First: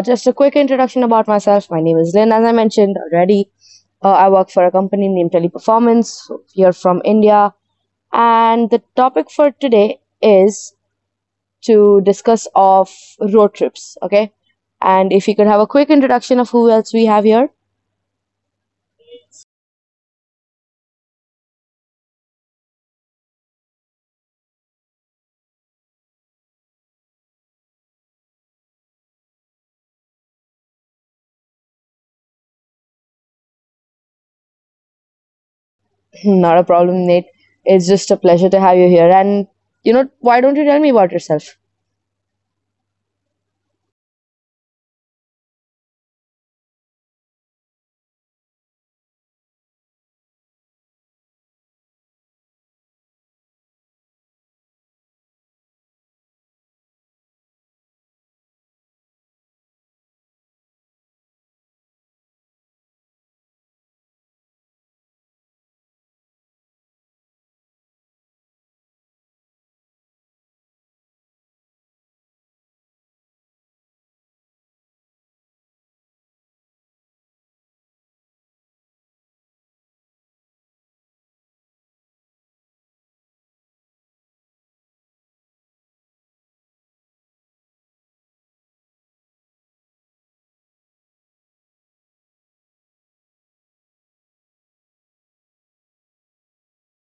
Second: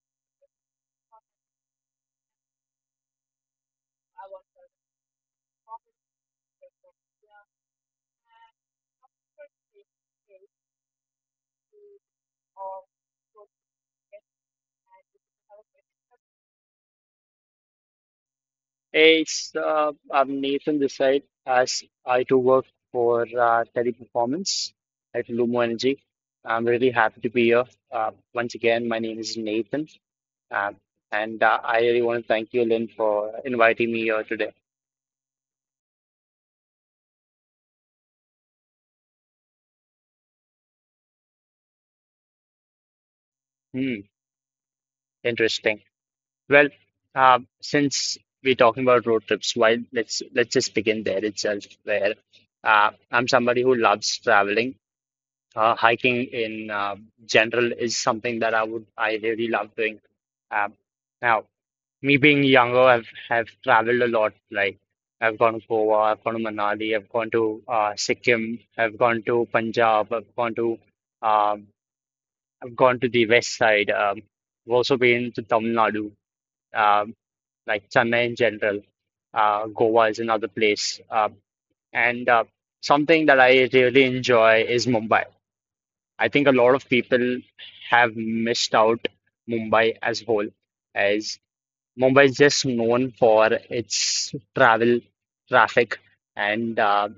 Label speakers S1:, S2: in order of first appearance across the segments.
S1: Just a quick introduction about myself. My name is Lynn, as I mentioned already. I work for a company named Teleperformance here from India, and the topic for today is to discuss of road trips. Okay, and if you could have a quick introduction of who else we have here,
S2: I'm Nathan this side, as I too work for Teleperformance at Lumo Energy. I'm really happy to be here. Once again, my name is Nathan, um, and I really want to thank you, Lynn, for inviting me here today.
S1: not a problem, Nate. It's just a pleasure to have you here. And you know, why don't you tell me about yourself?
S2: Hmm, interesting. Well, since we're talking about road trips, why let's just begin there itself, where I'm somebody who loves traveling. Hiking in general is something that I really love doing. Um, now, me being younger, I've have traveled a lot. Like I've gone to Goa, I've gone to Manali, I've gone to Sikkim, I've gone to Punjab, um, I've gone to the west side. I've also been to Tamil Nadu, um, like Chennai in general. Goa is another place. And Something that I really enjoy is Mumbai. I think a lot of people have missed out Mumbai as whole, as Mumbai is just known for its travel, traffic, and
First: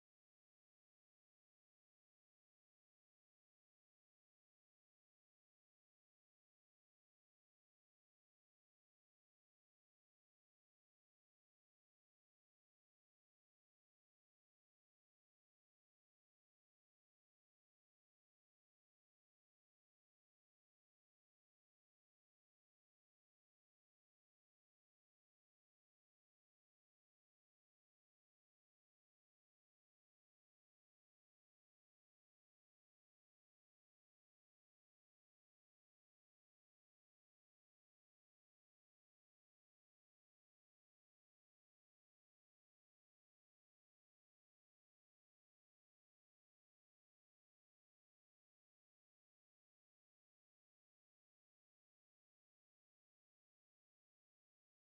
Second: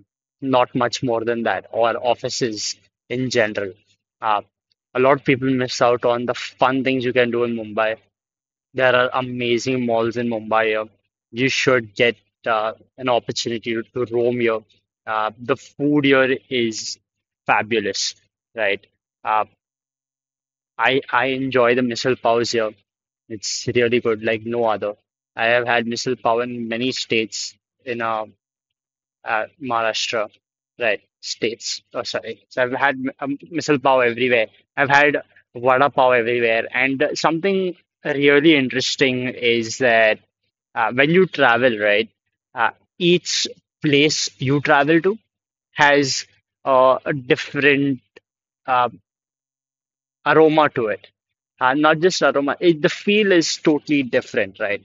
S2: not much more than that, or offices in general. Uh, a lot of people miss out on the fun things you can do in Mumbai. There are amazing malls in Mumbai here. You should get an opportunity to roam here. The food here is fabulous, right? Uh, I enjoy the missile pows here. It's really good, like no other. I have had missile pow in many states in Maharashtra, right? States. Oh, sorry. So I've had missile pow everywhere. I've had vada pav everywhere. And something really interesting is that when you travel, right, uh, each place you travel to has a different uh, aroma to it. And not just aroma it, the feel is totally different, right?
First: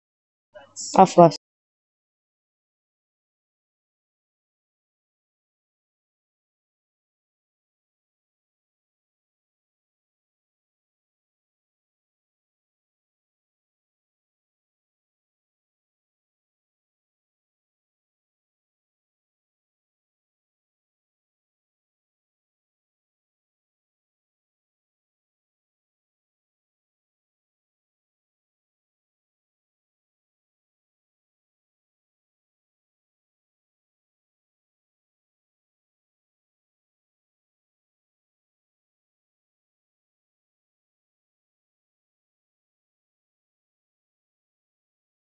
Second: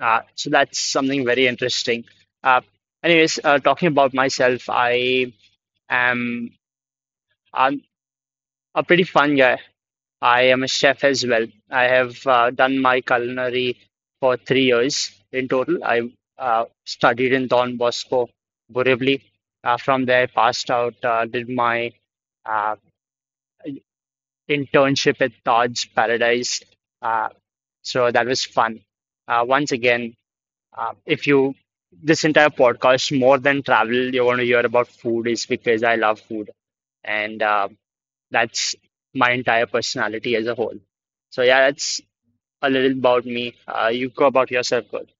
S2: So that's
S1: Of
S2: something
S1: course.
S2: very interesting. Uh, anyways uh, talking about myself, am I'm a pretty fun guy. I am a chef as well. I have done my culinary for 3 years in total. I uh, studied in Don Bosco Borivali. Uh, from there I passed out, did my uh, internship at Todd's Paradise. Uh, so that was fun. Once again, if you this entire podcast more than travel, you want to hear about food is because I love food, and that's my entire personality as a whole. So yeah, that's a little about me. You go about yourself, good.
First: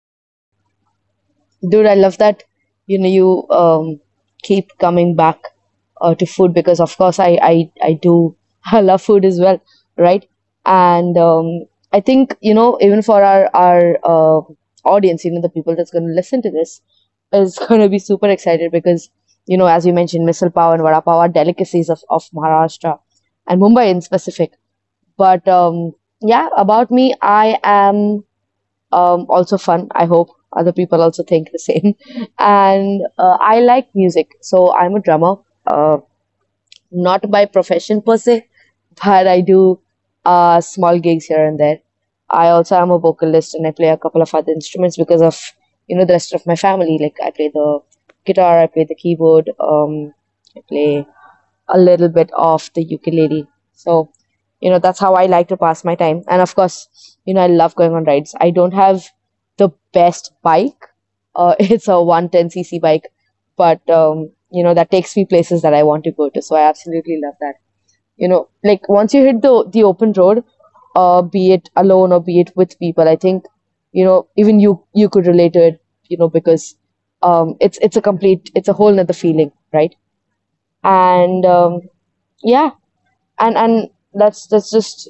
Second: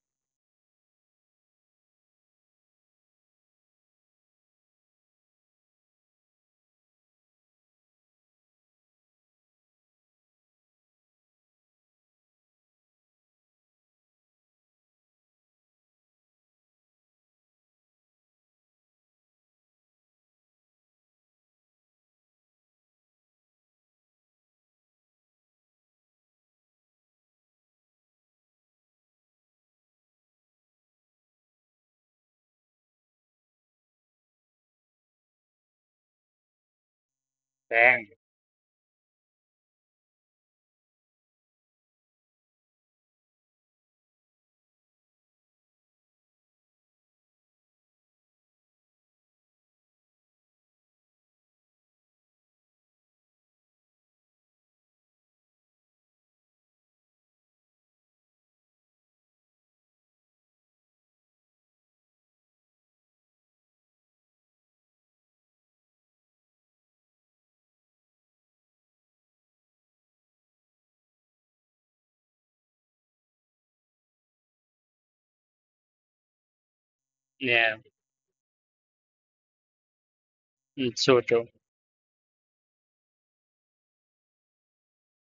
S1: Dude, I love that, you know, you keep coming back to food because, of course, I do, I love food as well, right? And I think, you know, even for our audience, you know, the people that's going to listen to this is going to be super excited because, you know, as you mentioned, misal pav and vada pav are delicacies of Maharashtra and Mumbai in specific. But yeah, about me, I am also fun. I hope other people also think the same. And I like music, so I'm a drummer. Uh, Not by
S2: Dang.
S1: profession per se, but I do small gigs here and there. I also am a vocalist and I play a couple of other instruments because of, you know, the rest of my family. Like I play the guitar, I play the keyboard, I play a little bit of the ukulele. So, you know, that's how I like to pass my time. And of course, you know, I love going on rides. I don't have the best bike. It's a 110cc bike, but you know, that takes me places that I want to go to. So I absolutely love that. You know, like once you hit the open road, be it alone or be it with people, I think, you know, even you could relate to it, you know, because
S2: Yeah,
S1: it's a complete, it's a whole nother feeling, right?
S2: it's so true.
S1: And yeah, and that's just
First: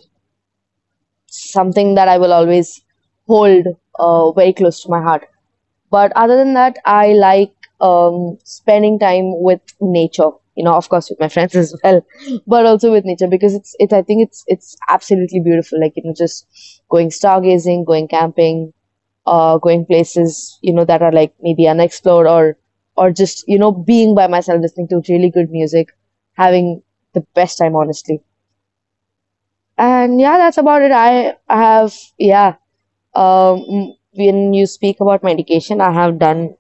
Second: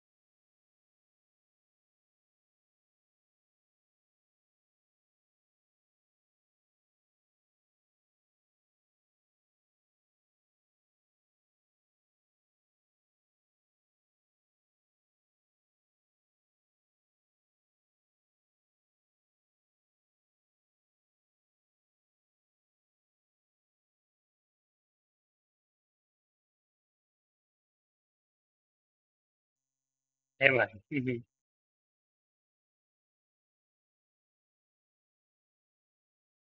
S1: something that I will always hold very close to my heart. But other than that, I like spending time with nature. You know, of course, with my friends as well, but also with nature because it's I think it's absolutely beautiful. Like, you know, just going stargazing, going camping, going places, you know, that are like maybe unexplored, or just, you know, being by myself listening to really good music, having the best time honestly. And yeah,
S2: Hey,
S1: that's
S2: man.
S1: about it.
S2: Mhm.
S1: I have, yeah, when you speak about medication, I have done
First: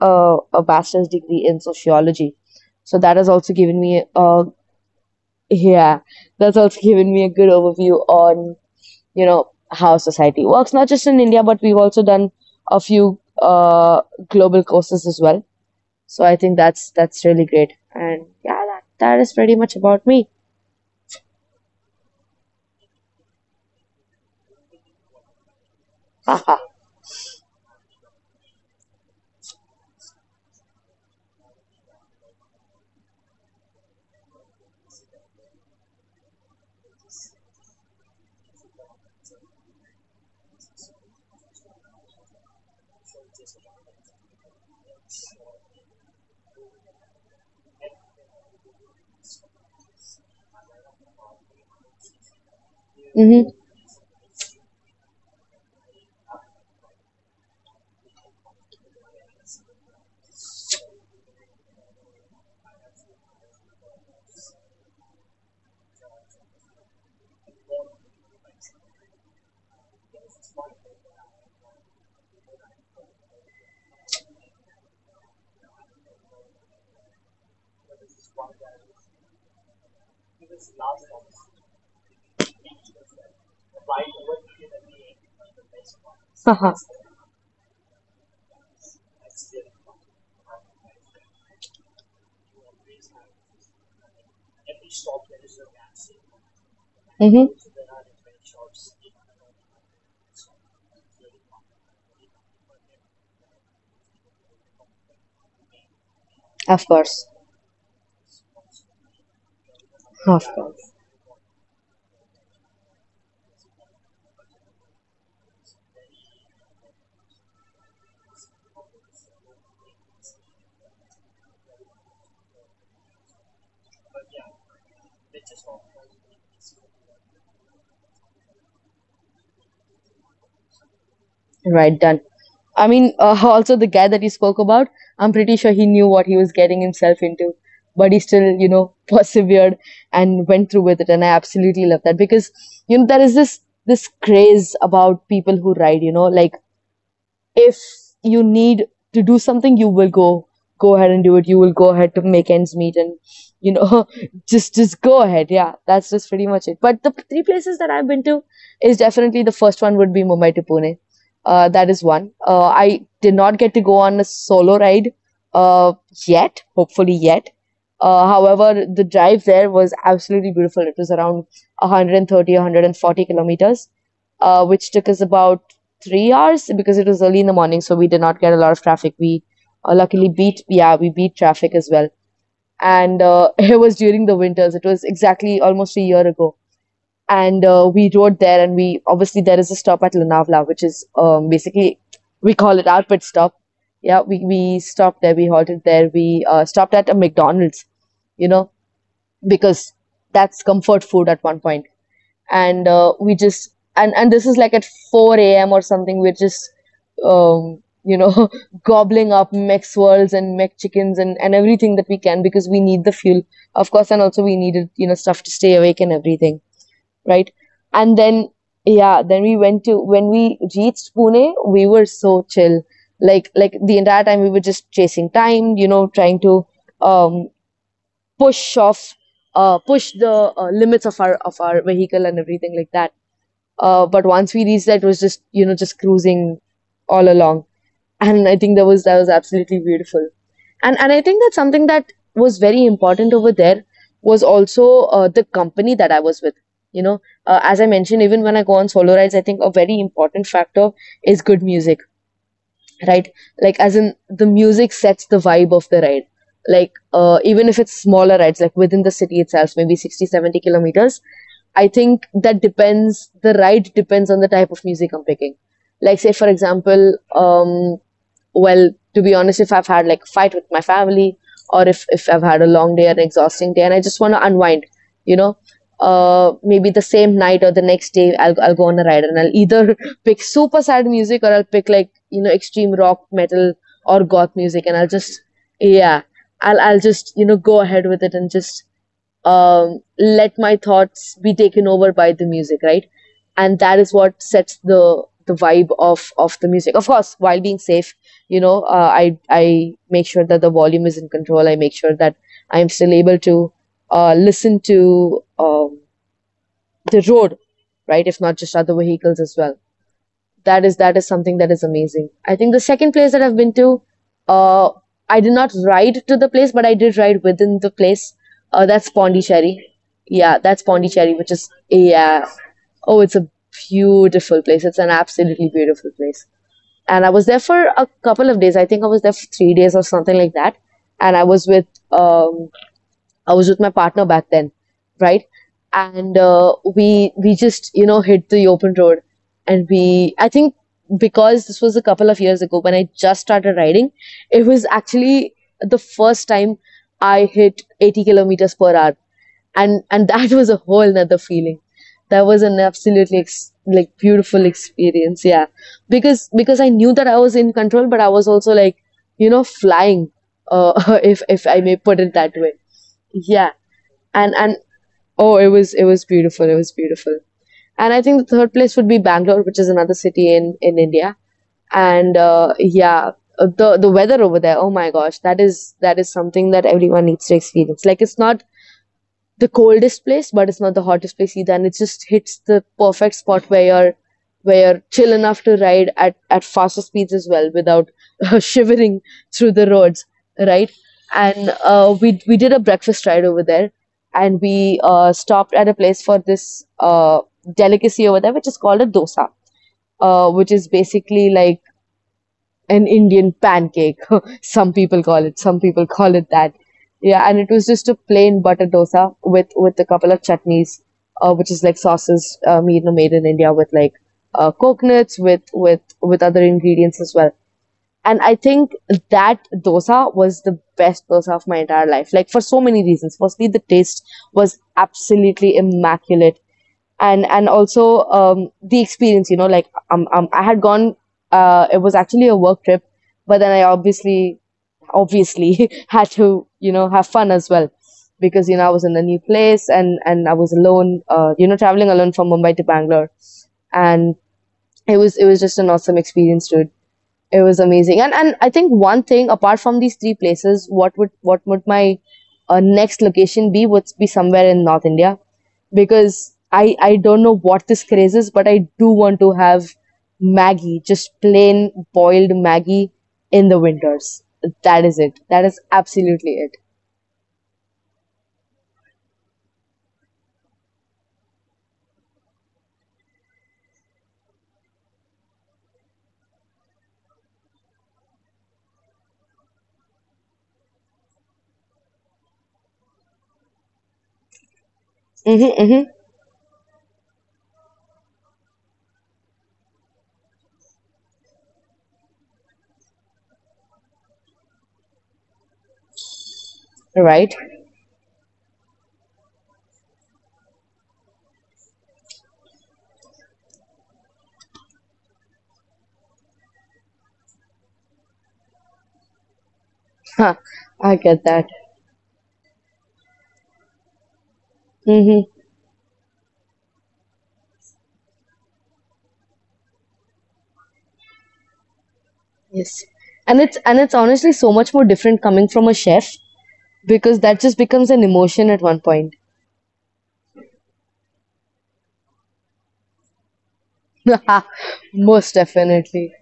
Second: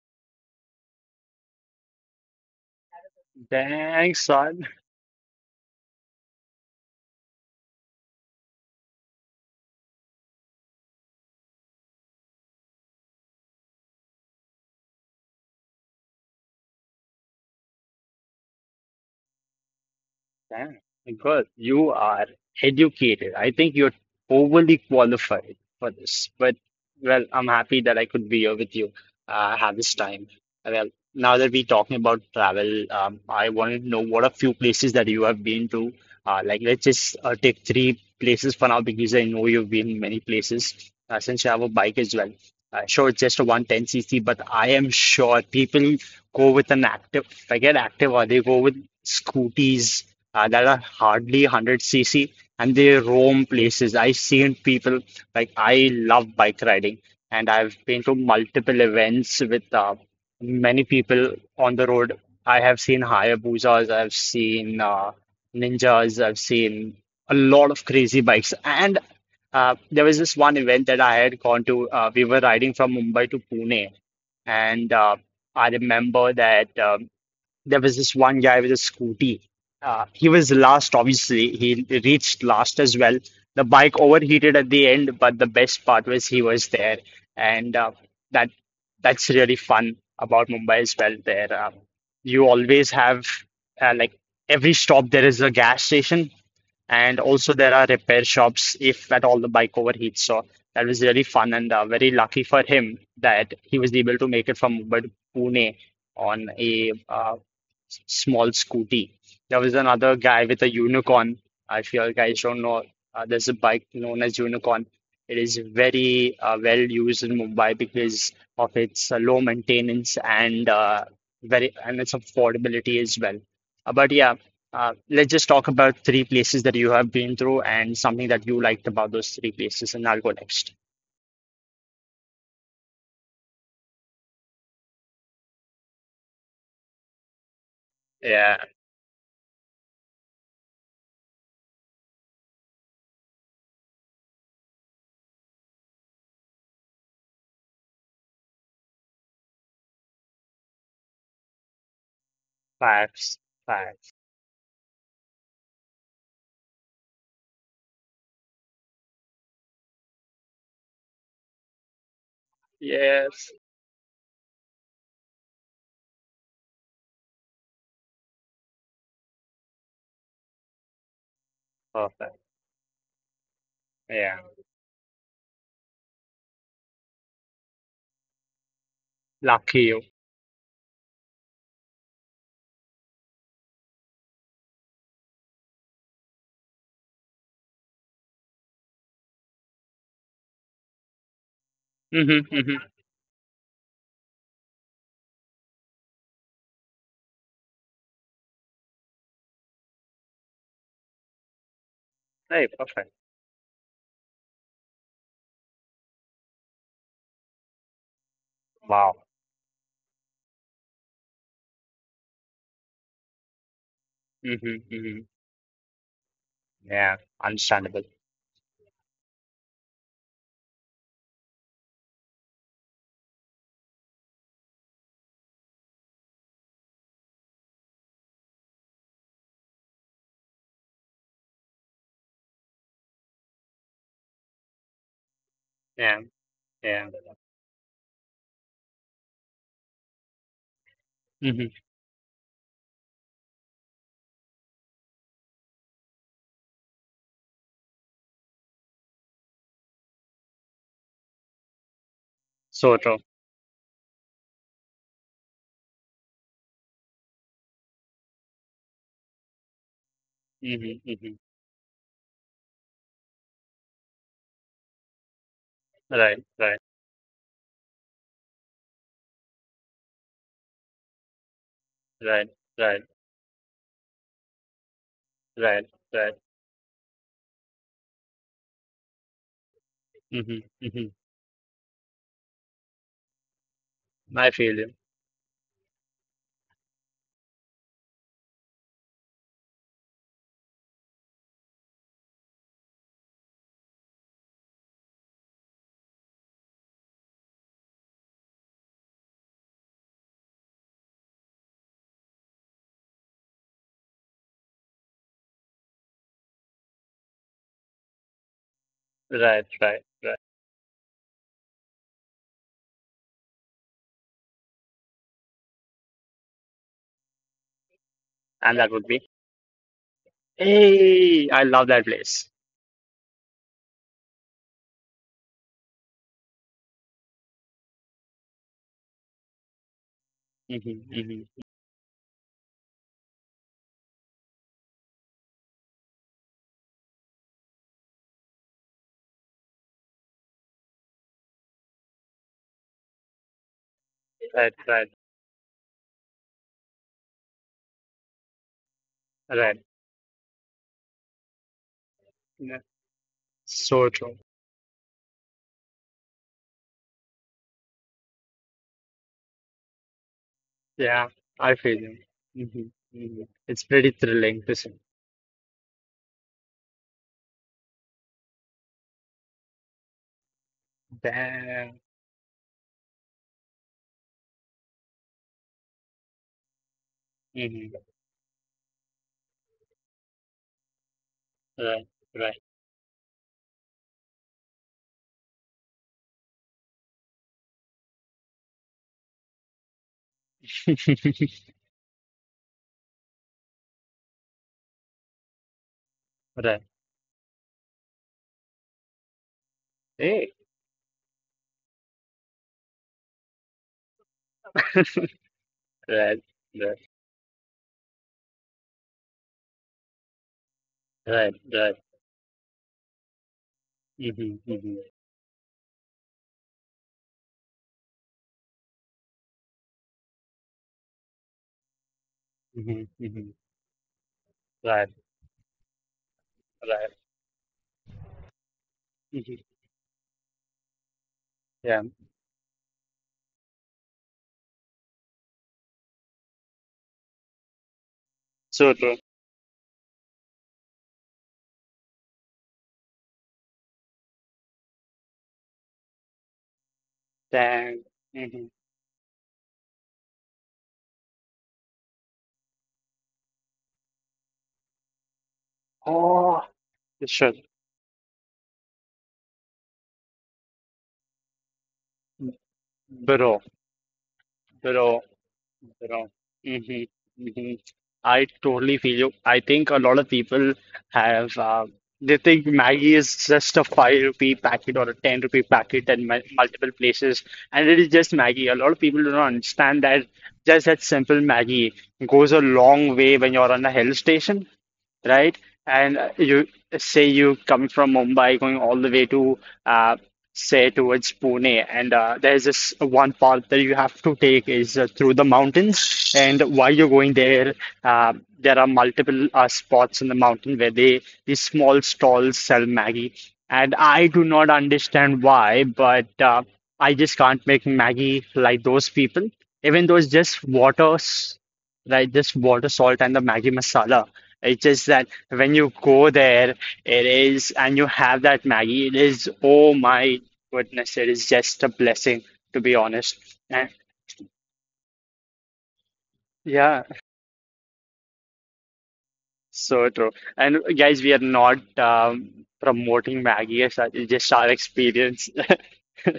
S1: a bachelor's degree in sociology. So that has also given me
S2: Thanks,
S1: a,
S2: son.
S1: yeah, that's also given me a good overview on, you know, how society works, not just in India, but we've also done a few global courses as well. So I think that's really great. And yeah, that is pretty much about me.
S2: Yeah, because you are educated. I think you're overly qualified for this. But
S1: Haha.
S2: well, I'm happy that I could be here with you. Have this time. Well, now that we're talking about travel, I wanted to know what a few places that you have been to. Like let's just take three places for now because I know you've been many places since you have a bike as well. Sure, it's just a 110cc, but I am sure people go with an active, if I get active, or they go with scooties that are hardly 100cc and they roam
S1: Mm-hmm.
S2: places. I've seen people like I love bike riding, and I've been to multiple events with many people on the road. I have seen Hayabusas, I've seen Ninjas, I've seen a lot of crazy bikes. And there was this one event that I had gone to. We were riding from Mumbai to Pune, and I remember that. There was this one guy with a scooty. He was last, obviously. He reached last as well. The bike overheated at the end, but the best part was he was
S1: Haha.
S2: there, and that that's really fun about Mumbai as well. There, you always have like every stop there is a gas station, and
S1: Mm-hmm.
S2: also there are repair shops if at all the bike overheats. So that was really fun, and very lucky for him that he was able to make it from Mumbai to Pune on
S1: Of
S2: a
S1: course,
S2: small scooty. There was another guy
S1: of
S2: with a
S1: course.
S2: unicorn. If you guys don't know, there's a bike known as Unicorn. It is very well used in Mumbai because of its low maintenance and its affordability as well. But yeah, let's just talk about three places that you have been through and something that you liked about those three places, and I'll go next.
S1: Right, done. I mean, also the guy that you spoke about, I'm pretty sure he knew what he was getting himself into, but he still,
S2: Yeah,
S1: you know, persevered and went through with it. And I absolutely love that because, you know, there is this craze about people who ride, you know, like if you need to do something, you will go ahead and do it. You will go ahead to make ends meet, and,
S2: facts,
S1: you
S2: facts.
S1: know, just go ahead, yeah, that's just pretty much it. But the three places that I've been to, is definitely, the first one would be Mumbai to Pune. That is one. I did
S2: Yes,
S1: not get to go on a solo ride uh, yet, hopefully yet. However, the drive there was absolutely beautiful. It was around one hundred and
S2: perfect.
S1: thirty, 140 kilometers,
S2: Yeah,
S1: which took us about 3 hours because it was early in the morning, so we did not get a lot of traffic. We
S2: lucky you.
S1: luckily beat, yeah, we beat traffic as well. And it was during the winters. It was exactly almost a year ago. And we rode there, and we obviously, there is a stop at Lunavla, which is, basically
S2: Mm-hmm,
S1: we call it
S2: mm-hmm.
S1: our pit stop. Yeah, we stopped there, we halted there, we stopped at a McDonald's, you know, because that's comfort food at one point.
S2: Hey,
S1: And
S2: perfect.
S1: we just, and this is like at 4 a.m. or something. We're just, you know,
S2: Wow.
S1: gobbling up mech swirls and mech chickens and everything that we can because we need the fuel, of course, and also we
S2: Mm-hmm,
S1: needed, you know,
S2: mm-hmm.
S1: stuff to stay awake and everything,
S2: Yeah,
S1: right?
S2: understandable.
S1: And then yeah, then we went to, when we reached Pune, we were so chill. Like the entire time we were just chasing time, you know, trying to um, push off, push the limits of our vehicle and everything like that. But once we reached that, it was just, you know, just
S2: Yeah,
S1: cruising
S2: yeah.
S1: all along, and I think that was, that was absolutely beautiful. And I think that,
S2: Mm-hmm.
S1: something that was very important over there was also the company that I was with. You know, as I mentioned, even when I go on solo rides, I think a very important factor is good music,
S2: So true.
S1: right? Like as in, the music sets the vibe of the ride. Like even if it's smaller rides, like within the city itself, maybe 60, seventy
S2: Mm-hmm,
S1: kilometers
S2: mm-hmm.
S1: I think that depends, the ride depends on the type of music I'm picking. Like say
S2: Right,
S1: for
S2: right,
S1: example, um, well, to be honest, if I've had like a fight with my family or if
S2: right,
S1: I've had a
S2: right,
S1: long day and exhausting day and I just want to unwind, you know,
S2: right, right.
S1: maybe the same night or the next day, I'll go on a ride and I'll either pick
S2: Mm-hmm,
S1: super
S2: mm-hmm.
S1: sad music, or I'll pick like, you know, extreme rock, metal, or
S2: I
S1: goth
S2: feel
S1: music,
S2: you.
S1: and yeah, I'll just, you know, go ahead with it and just let my thoughts be taken over by the music, right? And that is what sets the vibe of the music. Of course, while being safe, you know, I make sure that the volume is in control. I make sure that I am still able to listen to the road, right? If not just other vehicles as
S2: Right,
S1: well.
S2: right, right.
S1: That is, that is something that is amazing. I think the second place that I've been to, uh, I did not ride to the place, but I did ride within the place.
S2: And that would
S1: That's
S2: be,
S1: Pondicherry. Yeah, that's Pondicherry, which
S2: hey, I
S1: is,
S2: love that
S1: yeah.
S2: place.
S1: Oh, it's a beautiful place. It's an absolutely beautiful place. And I was there for a couple of days. I think I was there for 3 days or something like that.
S2: Mm-hmm,
S1: And
S2: mm-hmm.
S1: um, I was with my partner back then, right? And we just, you know, hit the open road, and we, I think, because this was a couple of years ago when I just started riding, it
S2: Right,
S1: was
S2: right,
S1: actually the first time I hit 80 kilometers per hour,
S2: right.
S1: and that was a whole nother feeling. That was
S2: Yeah.
S1: an absolutely
S2: So
S1: like
S2: true.
S1: beautiful experience, yeah. Because I knew that I was in control, but I was also like, you know, flying,
S2: Yeah,
S1: if
S2: I
S1: I may
S2: feel
S1: put
S2: you.
S1: it that way.
S2: Mm-hmm, mm-hmm.
S1: Yeah,
S2: It's pretty
S1: and
S2: thrilling
S1: and
S2: to see.
S1: oh, it was, it was beautiful. It was beautiful. And I think the third place would be Bangalore, which is another city in India.
S2: Damn.
S1: And yeah, the weather over there. Oh my gosh, that is, that is something that everyone needs to
S2: Mm-hmm.
S1: experience. Like it's not the coldest place, but it's not the hottest place either. And it
S2: Right,
S1: just hits
S2: right,
S1: the perfect spot where you're, where you're chill enough to ride at faster speeds as well without shivering through the roads, right? And we did a breakfast ride over there, and we stopped at a place for this
S2: right.
S1: delicacy over there, which is called a dosa,
S2: Hey,
S1: which is basically like an Indian pancake. Some people call it, some people call
S2: right.
S1: it that.
S2: Right.
S1: Yeah, and it was just a plain butter dosa with a couple of chutneys,
S2: Right,
S1: which is
S2: right.
S1: like sauces, made, you know, made in India with like
S2: Mm-hmm, mm-hmm,
S1: coconuts with other ingredients as well, and I think that dosa was the best dosa of my entire life. Like for so many
S2: mm-hmm,
S1: reasons.
S2: mm-hmm.
S1: Firstly, the taste was
S2: Right,
S1: absolutely immaculate,
S2: right.
S1: and also the experience.
S2: Mm-hmm.
S1: I had gone. It
S2: Yeah,
S1: was actually a work trip, but then I obviously had to have fun as well because I
S2: so
S1: was in
S2: true.
S1: a new place and I was alone. Traveling alone from Mumbai to Bangalore, and it was just an awesome experience, dude. It was
S2: Dang.
S1: amazing. And
S2: Mm-hmm.
S1: I think one thing apart from these three places, what would my next location be? Would be somewhere in North India because
S2: Oh,
S1: I don't know
S2: shit.
S1: what this craze is, but I do want to have Maggie, just plain boiled Maggie
S2: Bro,
S1: in the winters. That is
S2: bro,
S1: it. That is
S2: bro.
S1: absolutely it.
S2: Mm-hmm, mm-hmm. I totally feel you. I think a lot of people have, they think Maggie is just a 5 rupee packet or a 10 rupee packet in multiple places, and it is just Maggie. A lot of people do not understand that just that simple Maggie goes a long way when you're on a hill station, right?
S1: Mm-hmm, mm-hmm.
S2: And you say you coming from Mumbai, going all the way to uh, say towards Pune, and there's this one path that you have to take is through the mountains. And while you're going
S1: Right.
S2: there, there are multiple spots in the mountain where they these small stalls sell Maggie. And I do not understand why, but I just can't make Maggie like those people, even though it's
S1: Huh.
S2: just
S1: I
S2: water,
S1: get that.
S2: right? Just water, salt, and the Maggie masala. It's just that
S1: Mm-hmm.
S2: when you go there, it is, and you have that Maggie, it is, oh my goodness, it is just a blessing, to be
S1: Yes.
S2: honest.
S1: And it's
S2: And
S1: and it's honestly so much more different coming from a chef
S2: yeah,
S1: because that just becomes an emotion at one point.
S2: so true. And guys, we are not promoting Maggie as such, it's just our experience.
S1: Most definitely.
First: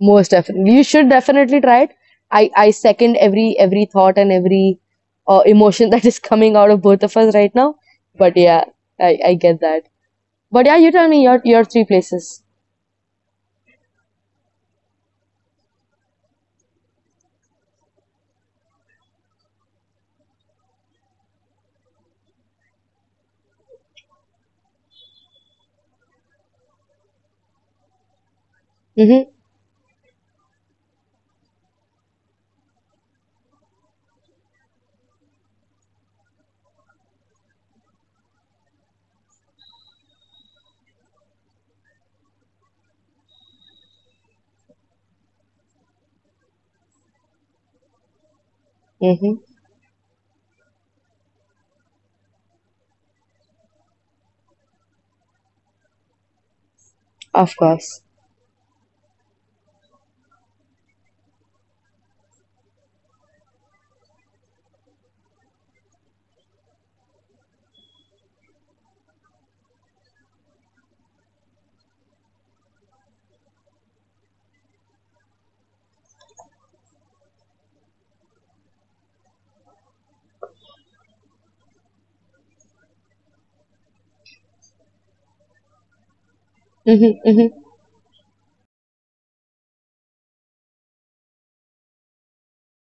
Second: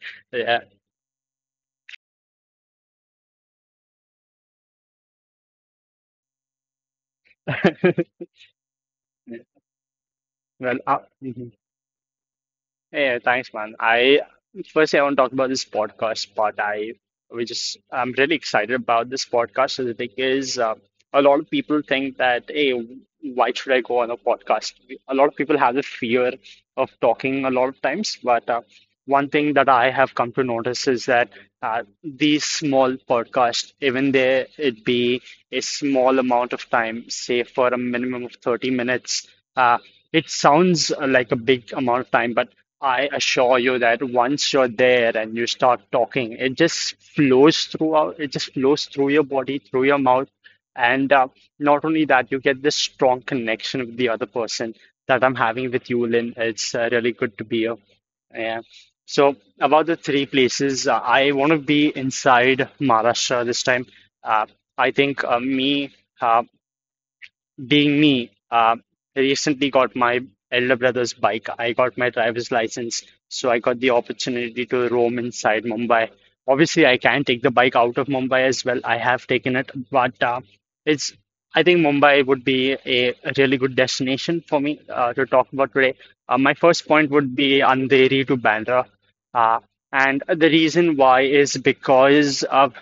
S1: Most
S2: Yeah.
S1: definitely. You should definitely try it. I second every thought and every emotion that is coming out of both of us right now. But yeah, I get that. But yeah,
S2: Well,
S1: you tell me your your three places.
S2: Yeah, thanks, man. I firstly I want to talk about this podcast part. I we just I'm really excited about this podcast is because a lot of people think that hey, why should I go on a podcast? A lot of people have the fear of talking a lot of times, but one
S1: Mm-hmm.
S2: thing that I have come to notice is that these small podcasts, even there it be a small amount of time, say for a minimum of 30 minutes, uh, it sounds like a big amount of time, but I assure you that once you're there and you start talking, it just flows throughout, it just flows through your
S1: Mm-hmm.
S2: body, through your mouth. And not only that, you get this strong connection with the other person that I'm having with you, Lynn. It's really good to
S1: Of
S2: be here.
S1: course.
S2: Yeah. So about the three places, I want to be inside Maharashtra this time. Uh, I think uh, being me, I recently got my elder brother's bike. I got my driver's license, so I got the opportunity to roam inside Mumbai. Obviously, I can take the bike out of Mumbai as well. I have taken it, but it's I think Mumbai would be a really good destination for me to talk about today. My first point
S1: Mm-hmm.
S2: would
S1: Mm-hmm.
S2: be Andheri to Bandra, uh, and the reason why is because of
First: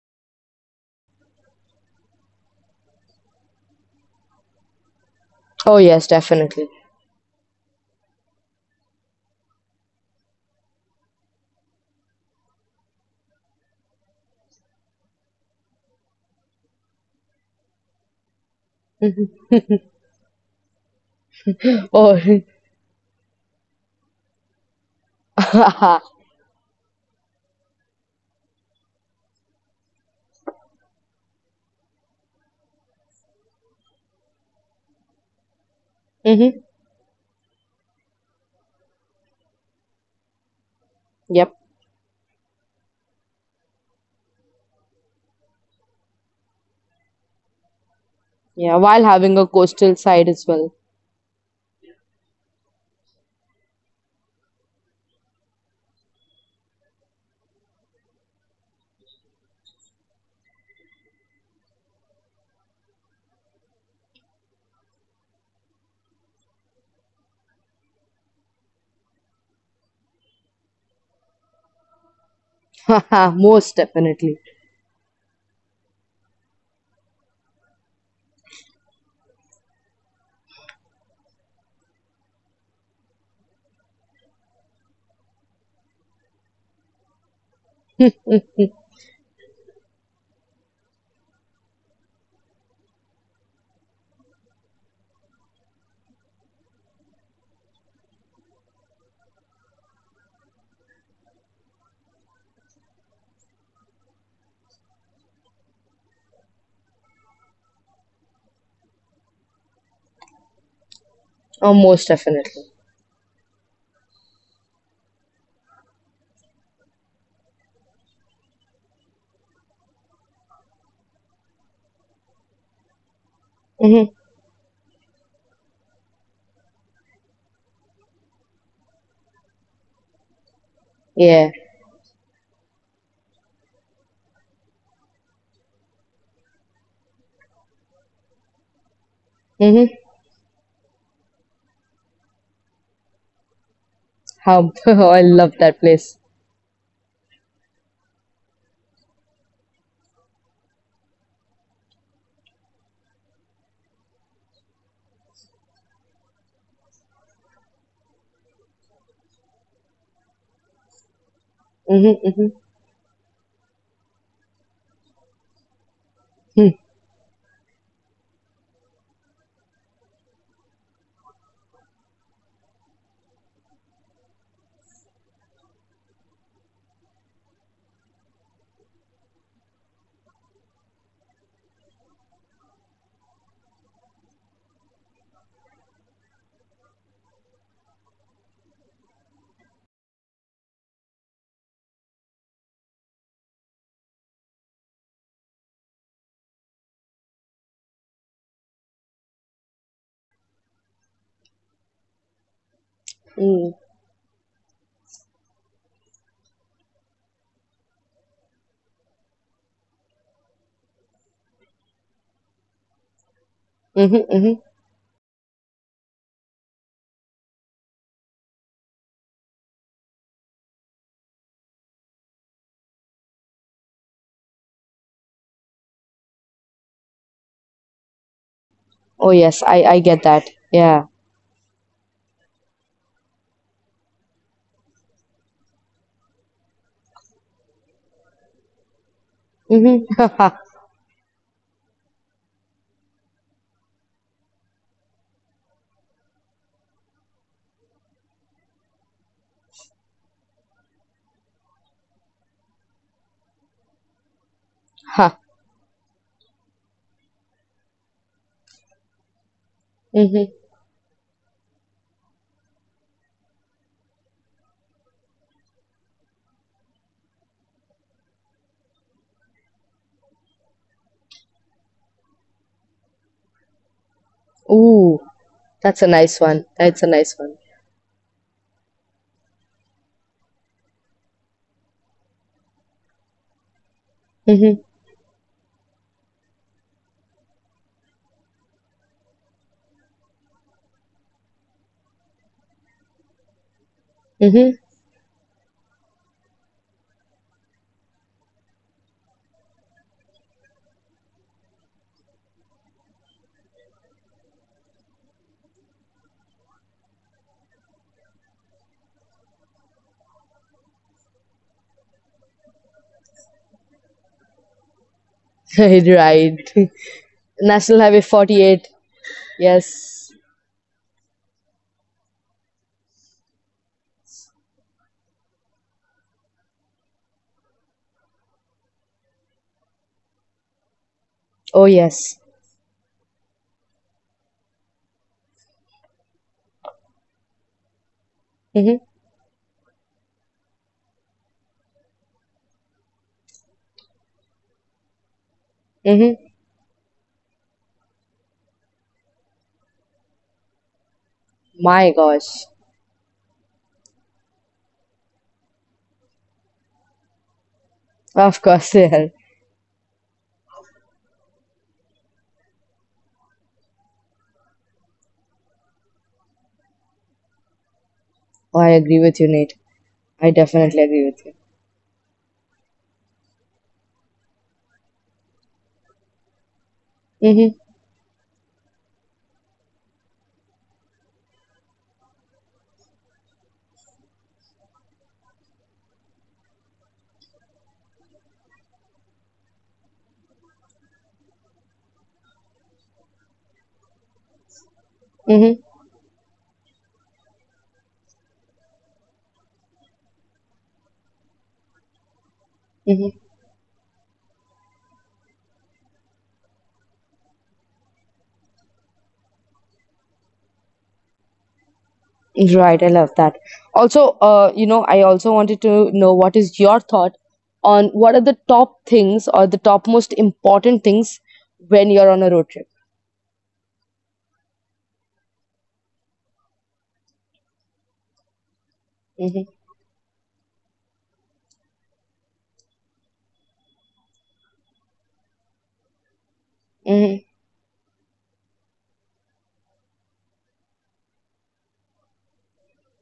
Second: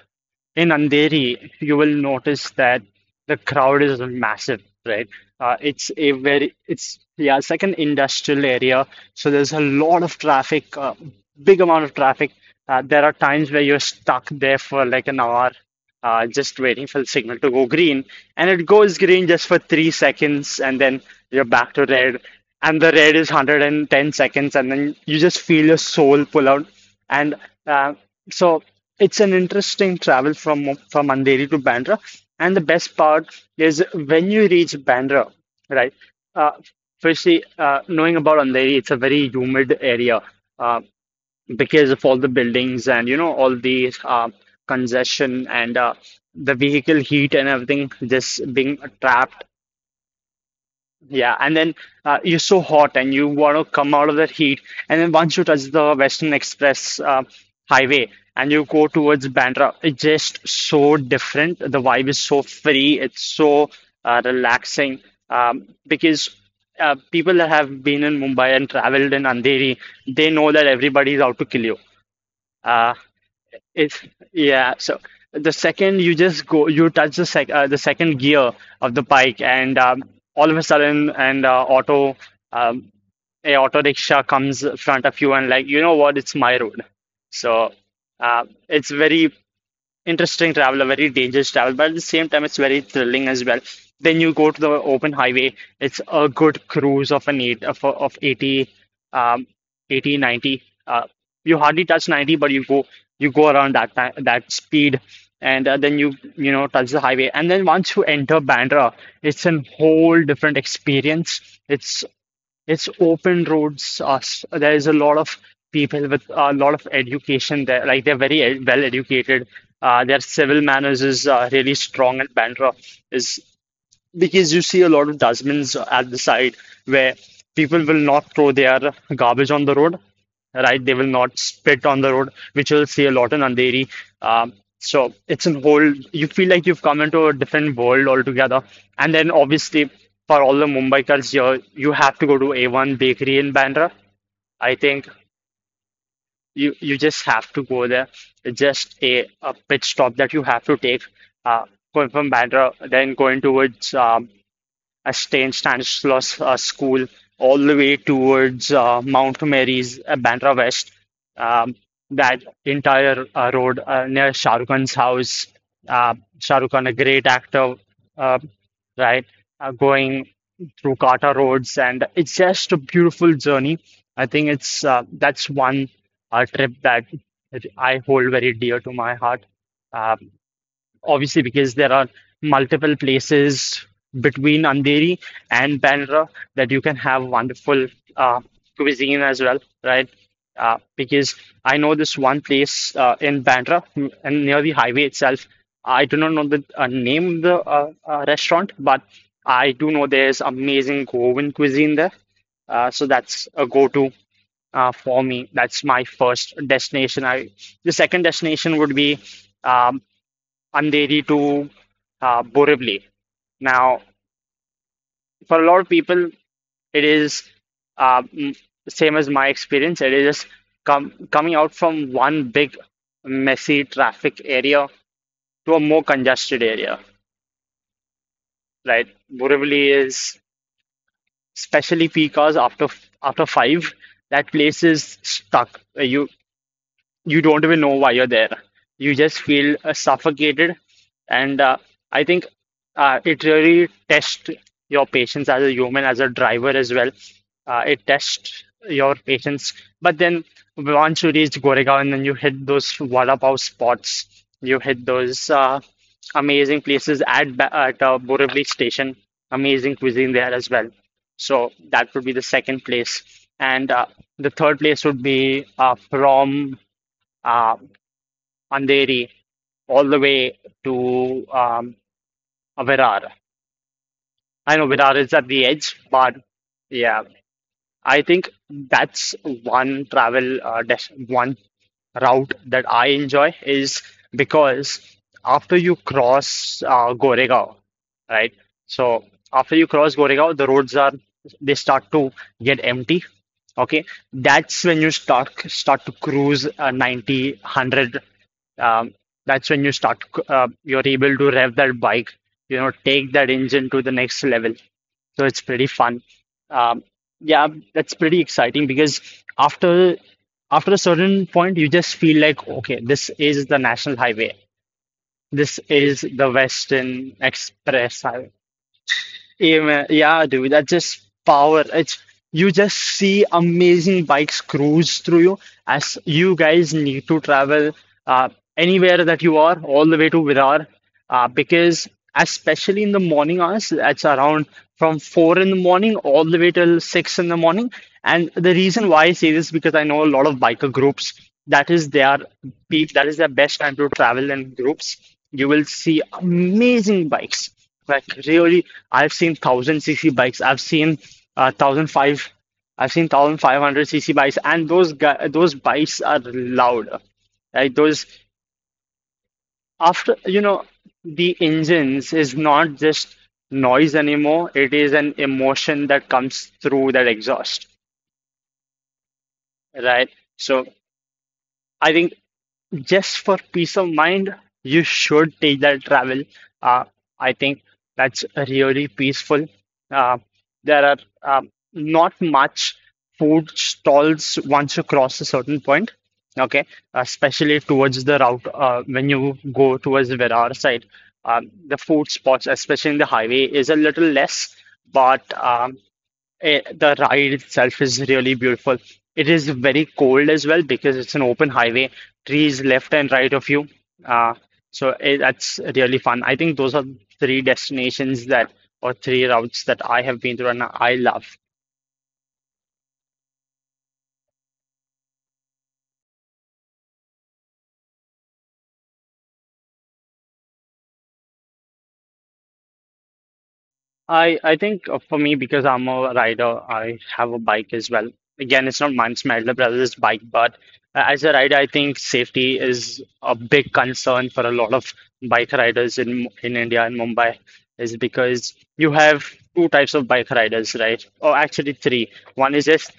S2: in Andheri, you will notice that the crowd is massive, right?
S1: Oh
S2: It's
S1: yes,
S2: a very,
S1: definitely.
S2: it's, yeah, it's like an industrial area. So there's a lot of traffic, big amount of traffic. There are times where you're stuck there for like an hour just waiting for the signal to go green. And it goes green just for 3 seconds, and then you're back to
S1: Oh.
S2: red. And the red is 110 seconds, and then you just feel your
S1: Mm-hmm.
S2: soul pull out. And uh, so it's an interesting travel from Andheri to Bandra. And the best part is when you reach Bandra, right? Uh, firstly, knowing about Andheri, it's a very humid area. Uh,
S1: Yep.
S2: because of all the buildings and you know all the congestion and the vehicle heat and everything just
S1: Yeah,
S2: being
S1: while having a
S2: trapped.
S1: coastal side as well.
S2: Yeah, and then you're so hot and you want to come out of that heat, and then once you touch the Western Express highway and you go towards Bandra, it's just so different. The vibe is so free, it's so relaxing, because people that have been in Mumbai and traveled in Andheri, they know that everybody's out to kill you. Uh,
S1: Most
S2: it's
S1: definitely.
S2: yeah. So, the second you just go, you touch the sec the second gear of the bike, and all of a sudden, and um, auto rickshaw comes in front of you, and like you know what, it's my road. So it's very interesting travel, a very dangerous travel, but at the same time, it's very thrilling as well. Then you go to the open highway. It's a good cruise of an eight of 80, um, 80, 90. You hardly touch 90, but you go around that time, that speed, and then you know touch the highway. And then once you enter Bandra, it's a whole different experience.
S1: Oh,
S2: It's
S1: most definitely.
S2: it's open roads us. There is a lot of people with a lot of education there. Like they're very well educated. Their civil manners is really strong, and Bandra is
S1: Mm-hmm.
S2: because you see a lot of dustbins at the side where people will not throw their garbage on the road, right? They will not
S1: Yeah.
S2: spit on the road, which you'll see a lot in Andheri. Um, so it's a whole, you feel like you've come into a different world altogether. And then obviously,
S1: Mm-hmm.
S2: for all the Mumbaikars here, you have to go to A1 Bakery in Bandra.
S1: How
S2: I think
S1: I love that place.
S2: you just have to go there. It's just a pit stop that you have to take uh, going from Bandra, then going towards a St. Stanislaus School, all the way towards Mount Mary's, Bandra West. Um,
S1: Hmm.
S2: that
S1: Hmm.
S2: entire road near Shah Rukh Khan's house. Shah Rukh Khan, a great actor, uh, right? Going through Kata roads, and it's just a beautiful journey. I think it's that's one trip that I hold very dear to my heart. Uh, obviously because there are multiple places between Andheri and Bandra that you can have wonderful uh, cuisine as well, right? Because I know this one place in Bandra and near the highway itself. I do not know the name of the restaurant, but I do know there's amazing Goan cuisine there. So that's a
S1: Hmm.
S2: go-to for me. That's my first destination. I the second destination would be um, Andheri to Borivali. Now,
S1: Hmm. Hmm.
S2: for a lot of people, it is uh, m- same as my experience. It is just coming out from one big messy traffic area to a more congested area, right?
S1: Oh yes, I
S2: Borivali
S1: I get
S2: is,
S1: that. Yeah.
S2: especially peak hours after 5, that place is stuck. You don't even know why you're there. You just feel
S1: Hmm.
S2: suffocated, and I think it really tests your patience as a human, as a driver as well. It tests your patience. But then once you reach Goregaon and then you hit those vada pav spots, you hit
S1: Ha.
S2: those amazing places at Borivali station. Amazing cuisine there
S1: Hmm.
S2: as well. So that would be the second place, and the third place would be from uh, Andheri, all the way to Virar. I know
S1: Ooh,
S2: Virar is at the
S1: that's
S2: edge,
S1: a nice
S2: but
S1: one. That's a
S2: yeah,
S1: nice one.
S2: I think that's one route that I enjoy is
S1: Hmm.
S2: because after you cross Goregaon, right? So after you cross Goregaon, the roads are they start to get empty. Okay,
S1: Hmm.
S2: that's when you start to cruise 90, 100. Um, that's when you start you're able to rev that bike, you know, take that engine to the next level. So it's pretty fun. Um, yeah, that's pretty exciting because after after a certain point, you just feel like, okay, this is the national highway. This
S1: Right,
S2: is the
S1: right.
S2: Western
S1: National Highway
S2: Express Highway.
S1: 48.
S2: Yeah,
S1: Yes.
S2: yeah, dude, that's just power. It's you just see amazing bikes cruise through you as you guys need to travel uh, anywhere that you are, all the way to Virar, uh,
S1: Oh
S2: because
S1: yes.
S2: especially in the morning hours, that's around from 4 in the morning all the way till 6 in the morning. And the
S1: Hmm.
S2: reason why I say this because I know a lot of biker groups. That is their peak. That is their best time to travel in groups. You will see
S1: Hmm.
S2: amazing bikes. Like really, I've seen thousand cc bikes. I've seen thousand
S1: My
S2: five.
S1: gosh.
S2: I've seen 1500 cc bikes, and those bikes are loud. Like those
S1: Of course, yeah. Oh,
S2: after you know, the engines is not just noise anymore. It is an emotion that comes through that exhaust,
S1: I agree with you, Nate.
S2: right?
S1: I
S2: So
S1: definitely agree with you.
S2: I think just for peace of mind, you should take that travel. Uh, I
S1: Hmm.
S2: think that's really peaceful. Uh, there are not much food stalls once you cross a certain point. Okay, especially towards the route when you go towards the Virar side, the food spots, especially in the highway, is a little less. But
S1: Hmm.
S2: um, the ride itself is really beautiful. It is very cold as well because it's an open highway, trees left and
S1: Hmm.
S2: right of you. Uh, that's really fun. I think those are three destinations that, or three routes that I have been through and I love.
S1: Right, I love that. Also, I also wanted to know what is your thought on what are the top things or the top most important things when you're on a road trip.
S2: I think for me because I'm a rider, I have a bike as well. Again, it's not mine's my
S1: Mm-hmm,
S2: elder brother's bike, but as a rider, I think safety is a big concern for a lot of bike riders in in India and
S1: mm-hmm,
S2: Mumbai, is because you have two types of bike riders, right? Or actually three. One is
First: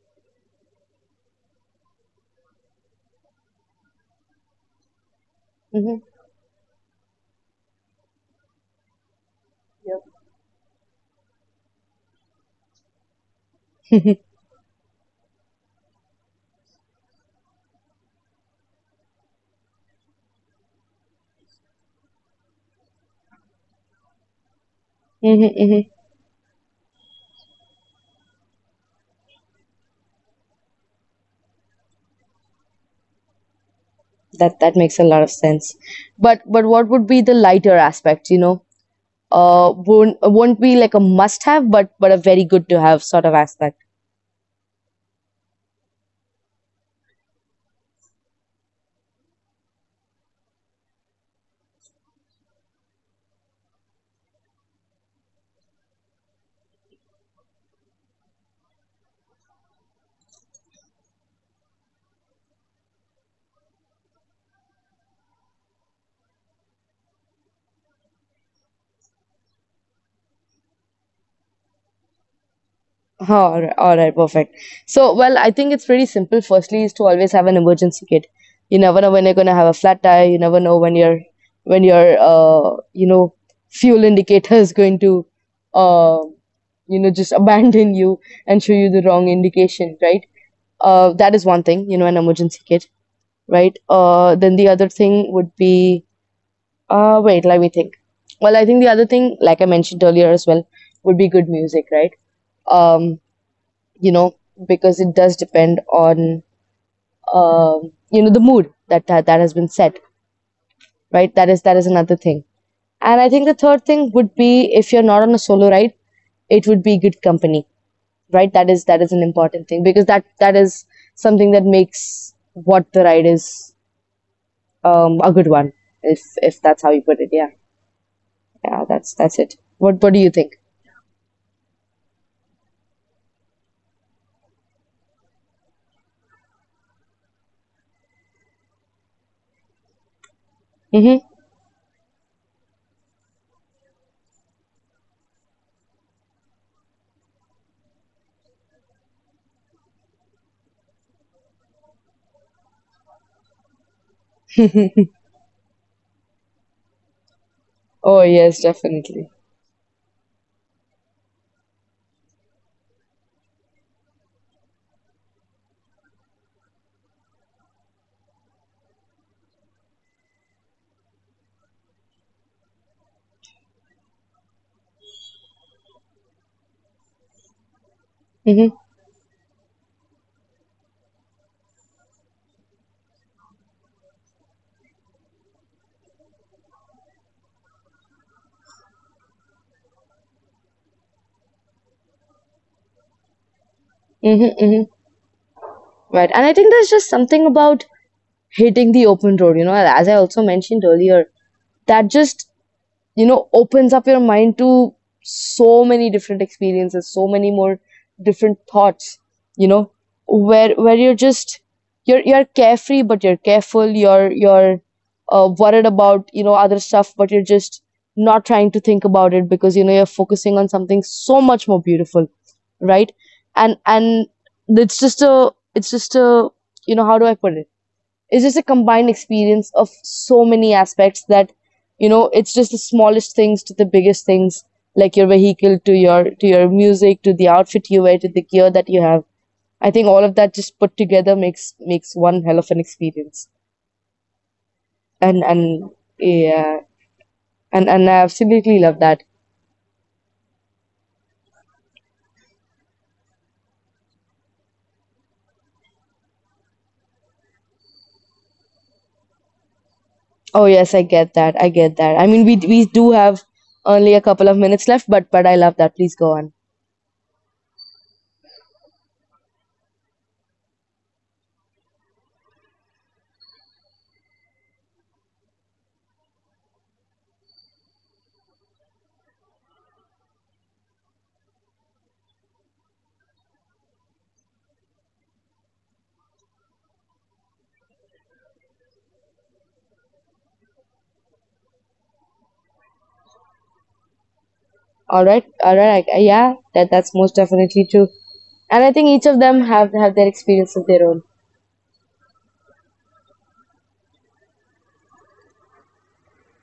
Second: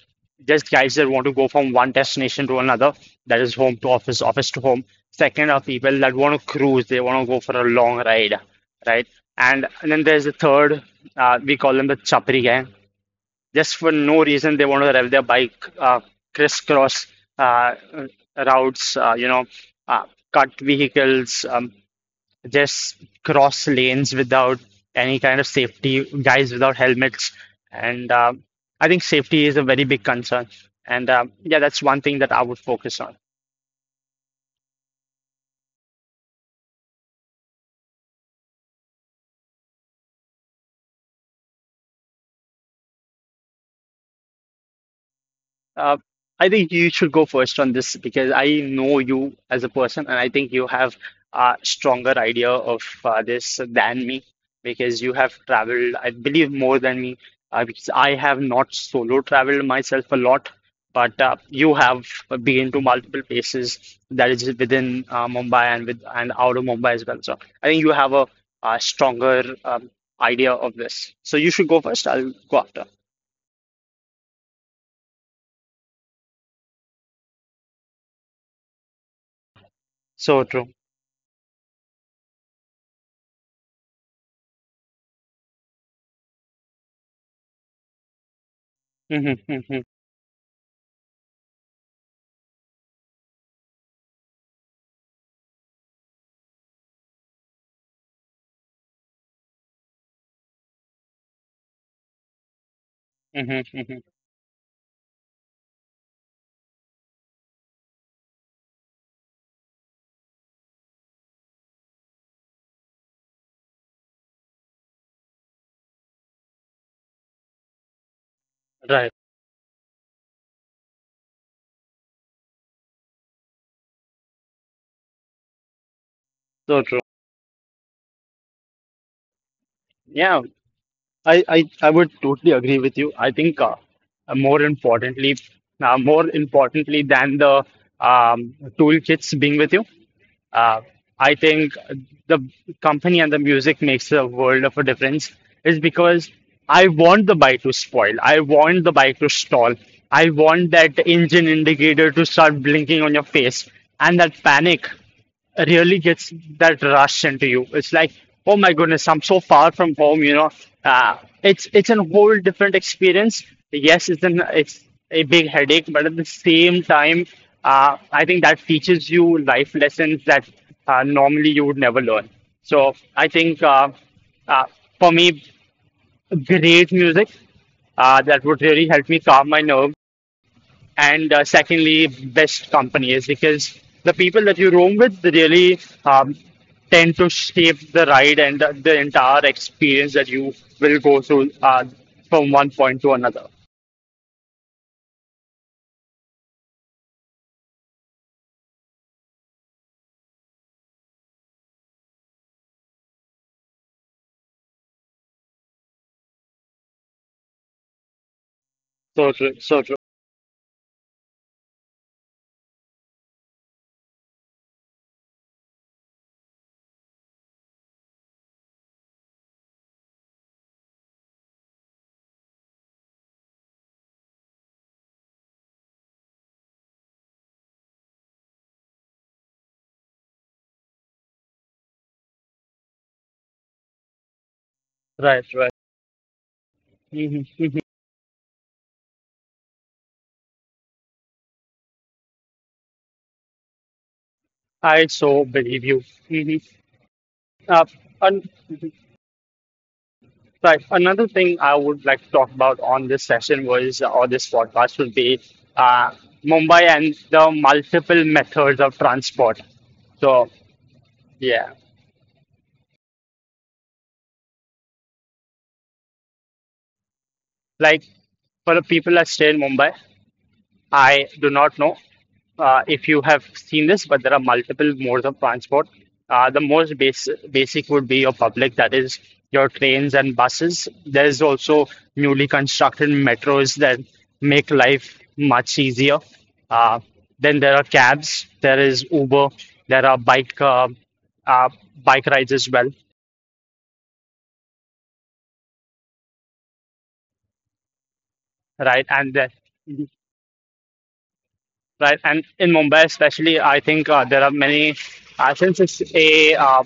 S2: just guys that want to go from one destination to another, that is home to office, office to home. Second are
S1: mm-hmm,
S2: people that want to cruise, they want to go for a long ride, right? And then there's the third, we call them the Chapri gang. Just for no reason, they want to rev their bike uh, crisscross uh, routes, uh, cut vehicles, just cross lanes without any kind of
S1: mm-hmm,
S2: safety,
S1: mm-hmm.
S2: guys without helmets. And I think safety is a very big concern. And yeah, that's one thing that I would focus on.
S1: That makes a lot of sense. But what would be the lighter aspect? You know, won't be like a must have, but a very good to have sort of aspect.
S2: Uh, I think you should go first on this because I know you as a person, and I think you have a stronger idea of this than me because you have traveled, I believe, more than me. Because I have not solo traveled myself a lot, but you have been to multiple places that is within Mumbai and with and out of Mumbai as well. So I think you have a, stronger idea of this. So you should go first. I'll go after.
S1: Huh. All right, perfect. So, well, I think it's pretty simple. Firstly, is to always have an emergency kit. You never know when you're gonna have a flat tire. You
S2: So
S1: never
S2: true.
S1: know when your fuel indicator is going to uh just abandon you and show you the wrong
S2: Hmm, hmm.
S1: indication, right? That is one thing. You know, an emergency kit, right? Then the other thing would be wait, let me think. Well, I think the other thing, like I mentioned earlier as well, would be good music, right? um
S2: Hmm,
S1: you
S2: hmm.
S1: know, because it does depend on the mood that that has been set, right? That is another thing. And I think the third thing would be, if you're not on a solo ride, it would be good company, right? That is that
S2: Right.
S1: is an important thing because that that is something that makes what the ride is, a good one, if
S2: So
S1: that's how
S2: true.
S1: you put it. Yeah, yeah, that's it. What do you
S2: Yeah,
S1: think?
S2: I would totally agree with you. I think uh, more importantly, more importantly than the toolkits being with you, uh, I
S1: Mm-hmm.
S2: think the company and the music makes a world of a difference. Is because I want the bike to spoil. I want the bike to stall. I want that engine indicator to start blinking on your face and that panic. Really gets that rush into you. It's like,
S1: Oh
S2: oh my
S1: yes,
S2: goodness, I'm so
S1: definitely.
S2: far from home, you know. It's a whole different experience. Yes, it's a big headache, but at the same time, I think that teaches you life lessons that normally you would never learn. So I think uh, for me, great music that would really
S1: Mm-hmm.
S2: help me calm my nerves and secondly, best companies because the people that you roam with really um, tend to shape the ride and the entire experience that you will go through from one point to another.
S1: Mm-hmm. Mm-hmm. Right. And I think there's just something about hitting the open road, as I also mentioned earlier, that just opens up your mind to so many different experiences, so many more different thoughts,
S2: So true,
S1: you
S2: so true.
S1: know where you're just, you're carefree but you're careful, you're worried about, other stuff, but you're just not trying to think about it because you're focusing on something so much more beautiful, right? And it's just a, how do I put it, it's just a combined experience of so many aspects that, it's just the smallest things to the biggest things, like
S2: Right,
S1: your
S2: right.
S1: vehicle to your music
S2: Hmm,
S1: to the
S2: hmm.
S1: outfit you wear to the gear that you have. I think all of that just put together makes one hell of an experience.
S2: I so
S1: and
S2: believe you.
S1: and
S2: Hmm
S1: yeah,
S2: Uh,
S1: and I
S2: and
S1: absolutely love that.
S2: Right, another thing I would like to talk about on this session was or this podcast would be uh, Mumbai and the multiple methods of transport. So
S1: Oh yes, I get that.
S2: yeah.
S1: I get that. I mean, we do have only a couple of minutes left, but I love that. Please go on.
S2: Like for the people that stay in Mumbai, I do not know if you have seen this, but there are multiple modes of transport. The most basic would be your public, that is your trains and buses. There's also newly constructed metros that make life much easier. Uh, then there are cabs, there is Uber, there are uh, bike rides as well,
S1: All right, yeah, that's most definitely true. And
S2: right?
S1: I think each of them have their experience of their own.
S2: Right, and in Mumbai especially, I think there are many. Since it's a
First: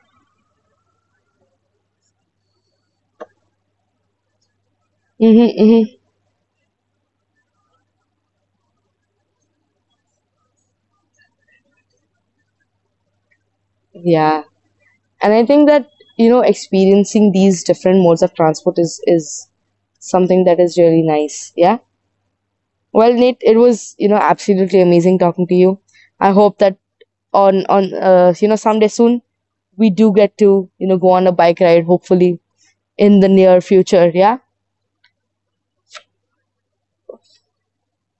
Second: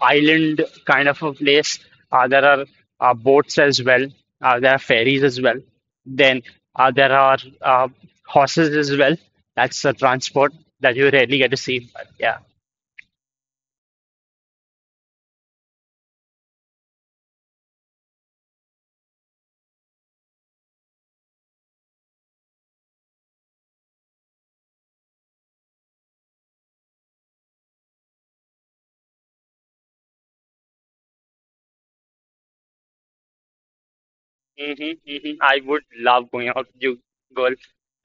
S2: island kind of a place, there are boats as well. There are ferries as well.
S1: Mm-hmm, mm-hmm.
S2: Then there are horses as well. That's a transport that you rarely get to see. But yeah.
S1: Yeah, and I think that, experiencing these different modes of transport, is something that is really nice. Yeah. Well, Nate, it was, absolutely amazing talking to you. I hope that on someday soon we do get to go on a bike ride, hopefully in the near future. Yeah.
S2: Hmm, hmm. I would love going out with you, girl,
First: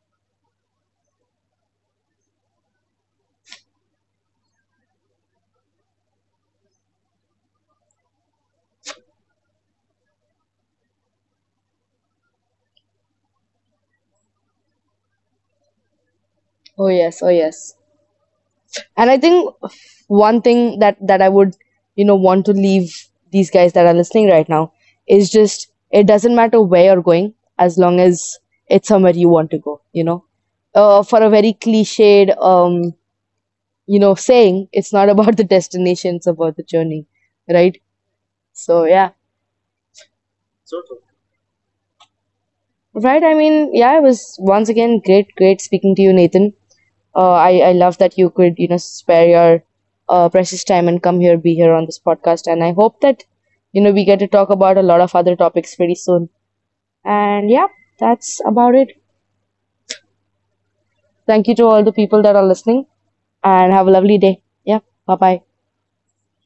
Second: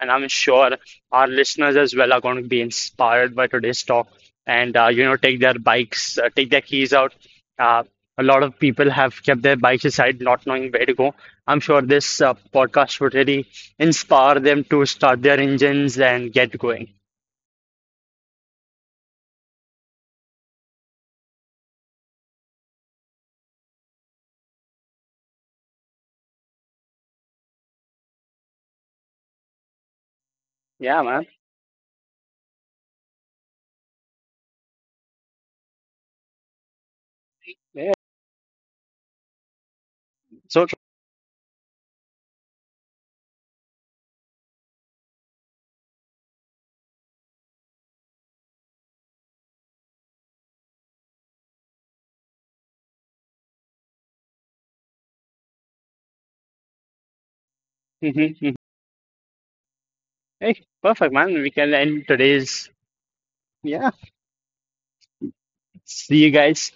S2: and I'm sure our listeners as well are going to be inspired by today's talk and you know take their bikes, take their keys out. Uh, a lot of people have kept their bikes aside, not knowing where to go. I'm sure this podcast would really inspire them to start their engines and get
S1: Oh
S2: going.
S1: yes. Oh yes. And I think one thing that that I would want to leave these guys that are listening right now is, just it doesn't matter where you're going, as long as it's somewhere you want to go. You know,
S2: Yeah,
S1: for
S2: man.
S1: a very cliched, saying, it's not about the destination, it's about the journey, right?
S2: Yeah,
S1: So yeah.
S2: so
S1: Right. I mean, yeah, it was once again great, great speaking to you, Nathan. I love that you could, spare your precious time and come here, be here on this podcast. And I hope that we get to talk about a lot of other topics pretty soon. And yeah,
S2: true. Hmm,
S1: that's
S2: hmm.
S1: about it.
S2: Hey, perfect, man. We can
S1: Thank you to
S2: end
S1: all the people that
S2: today's.
S1: are listening,
S2: Yeah.
S1: and have a lovely day. Yeah. Bye bye.
S2: See you guys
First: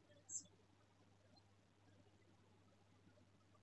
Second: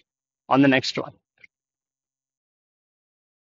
S2: on the next one.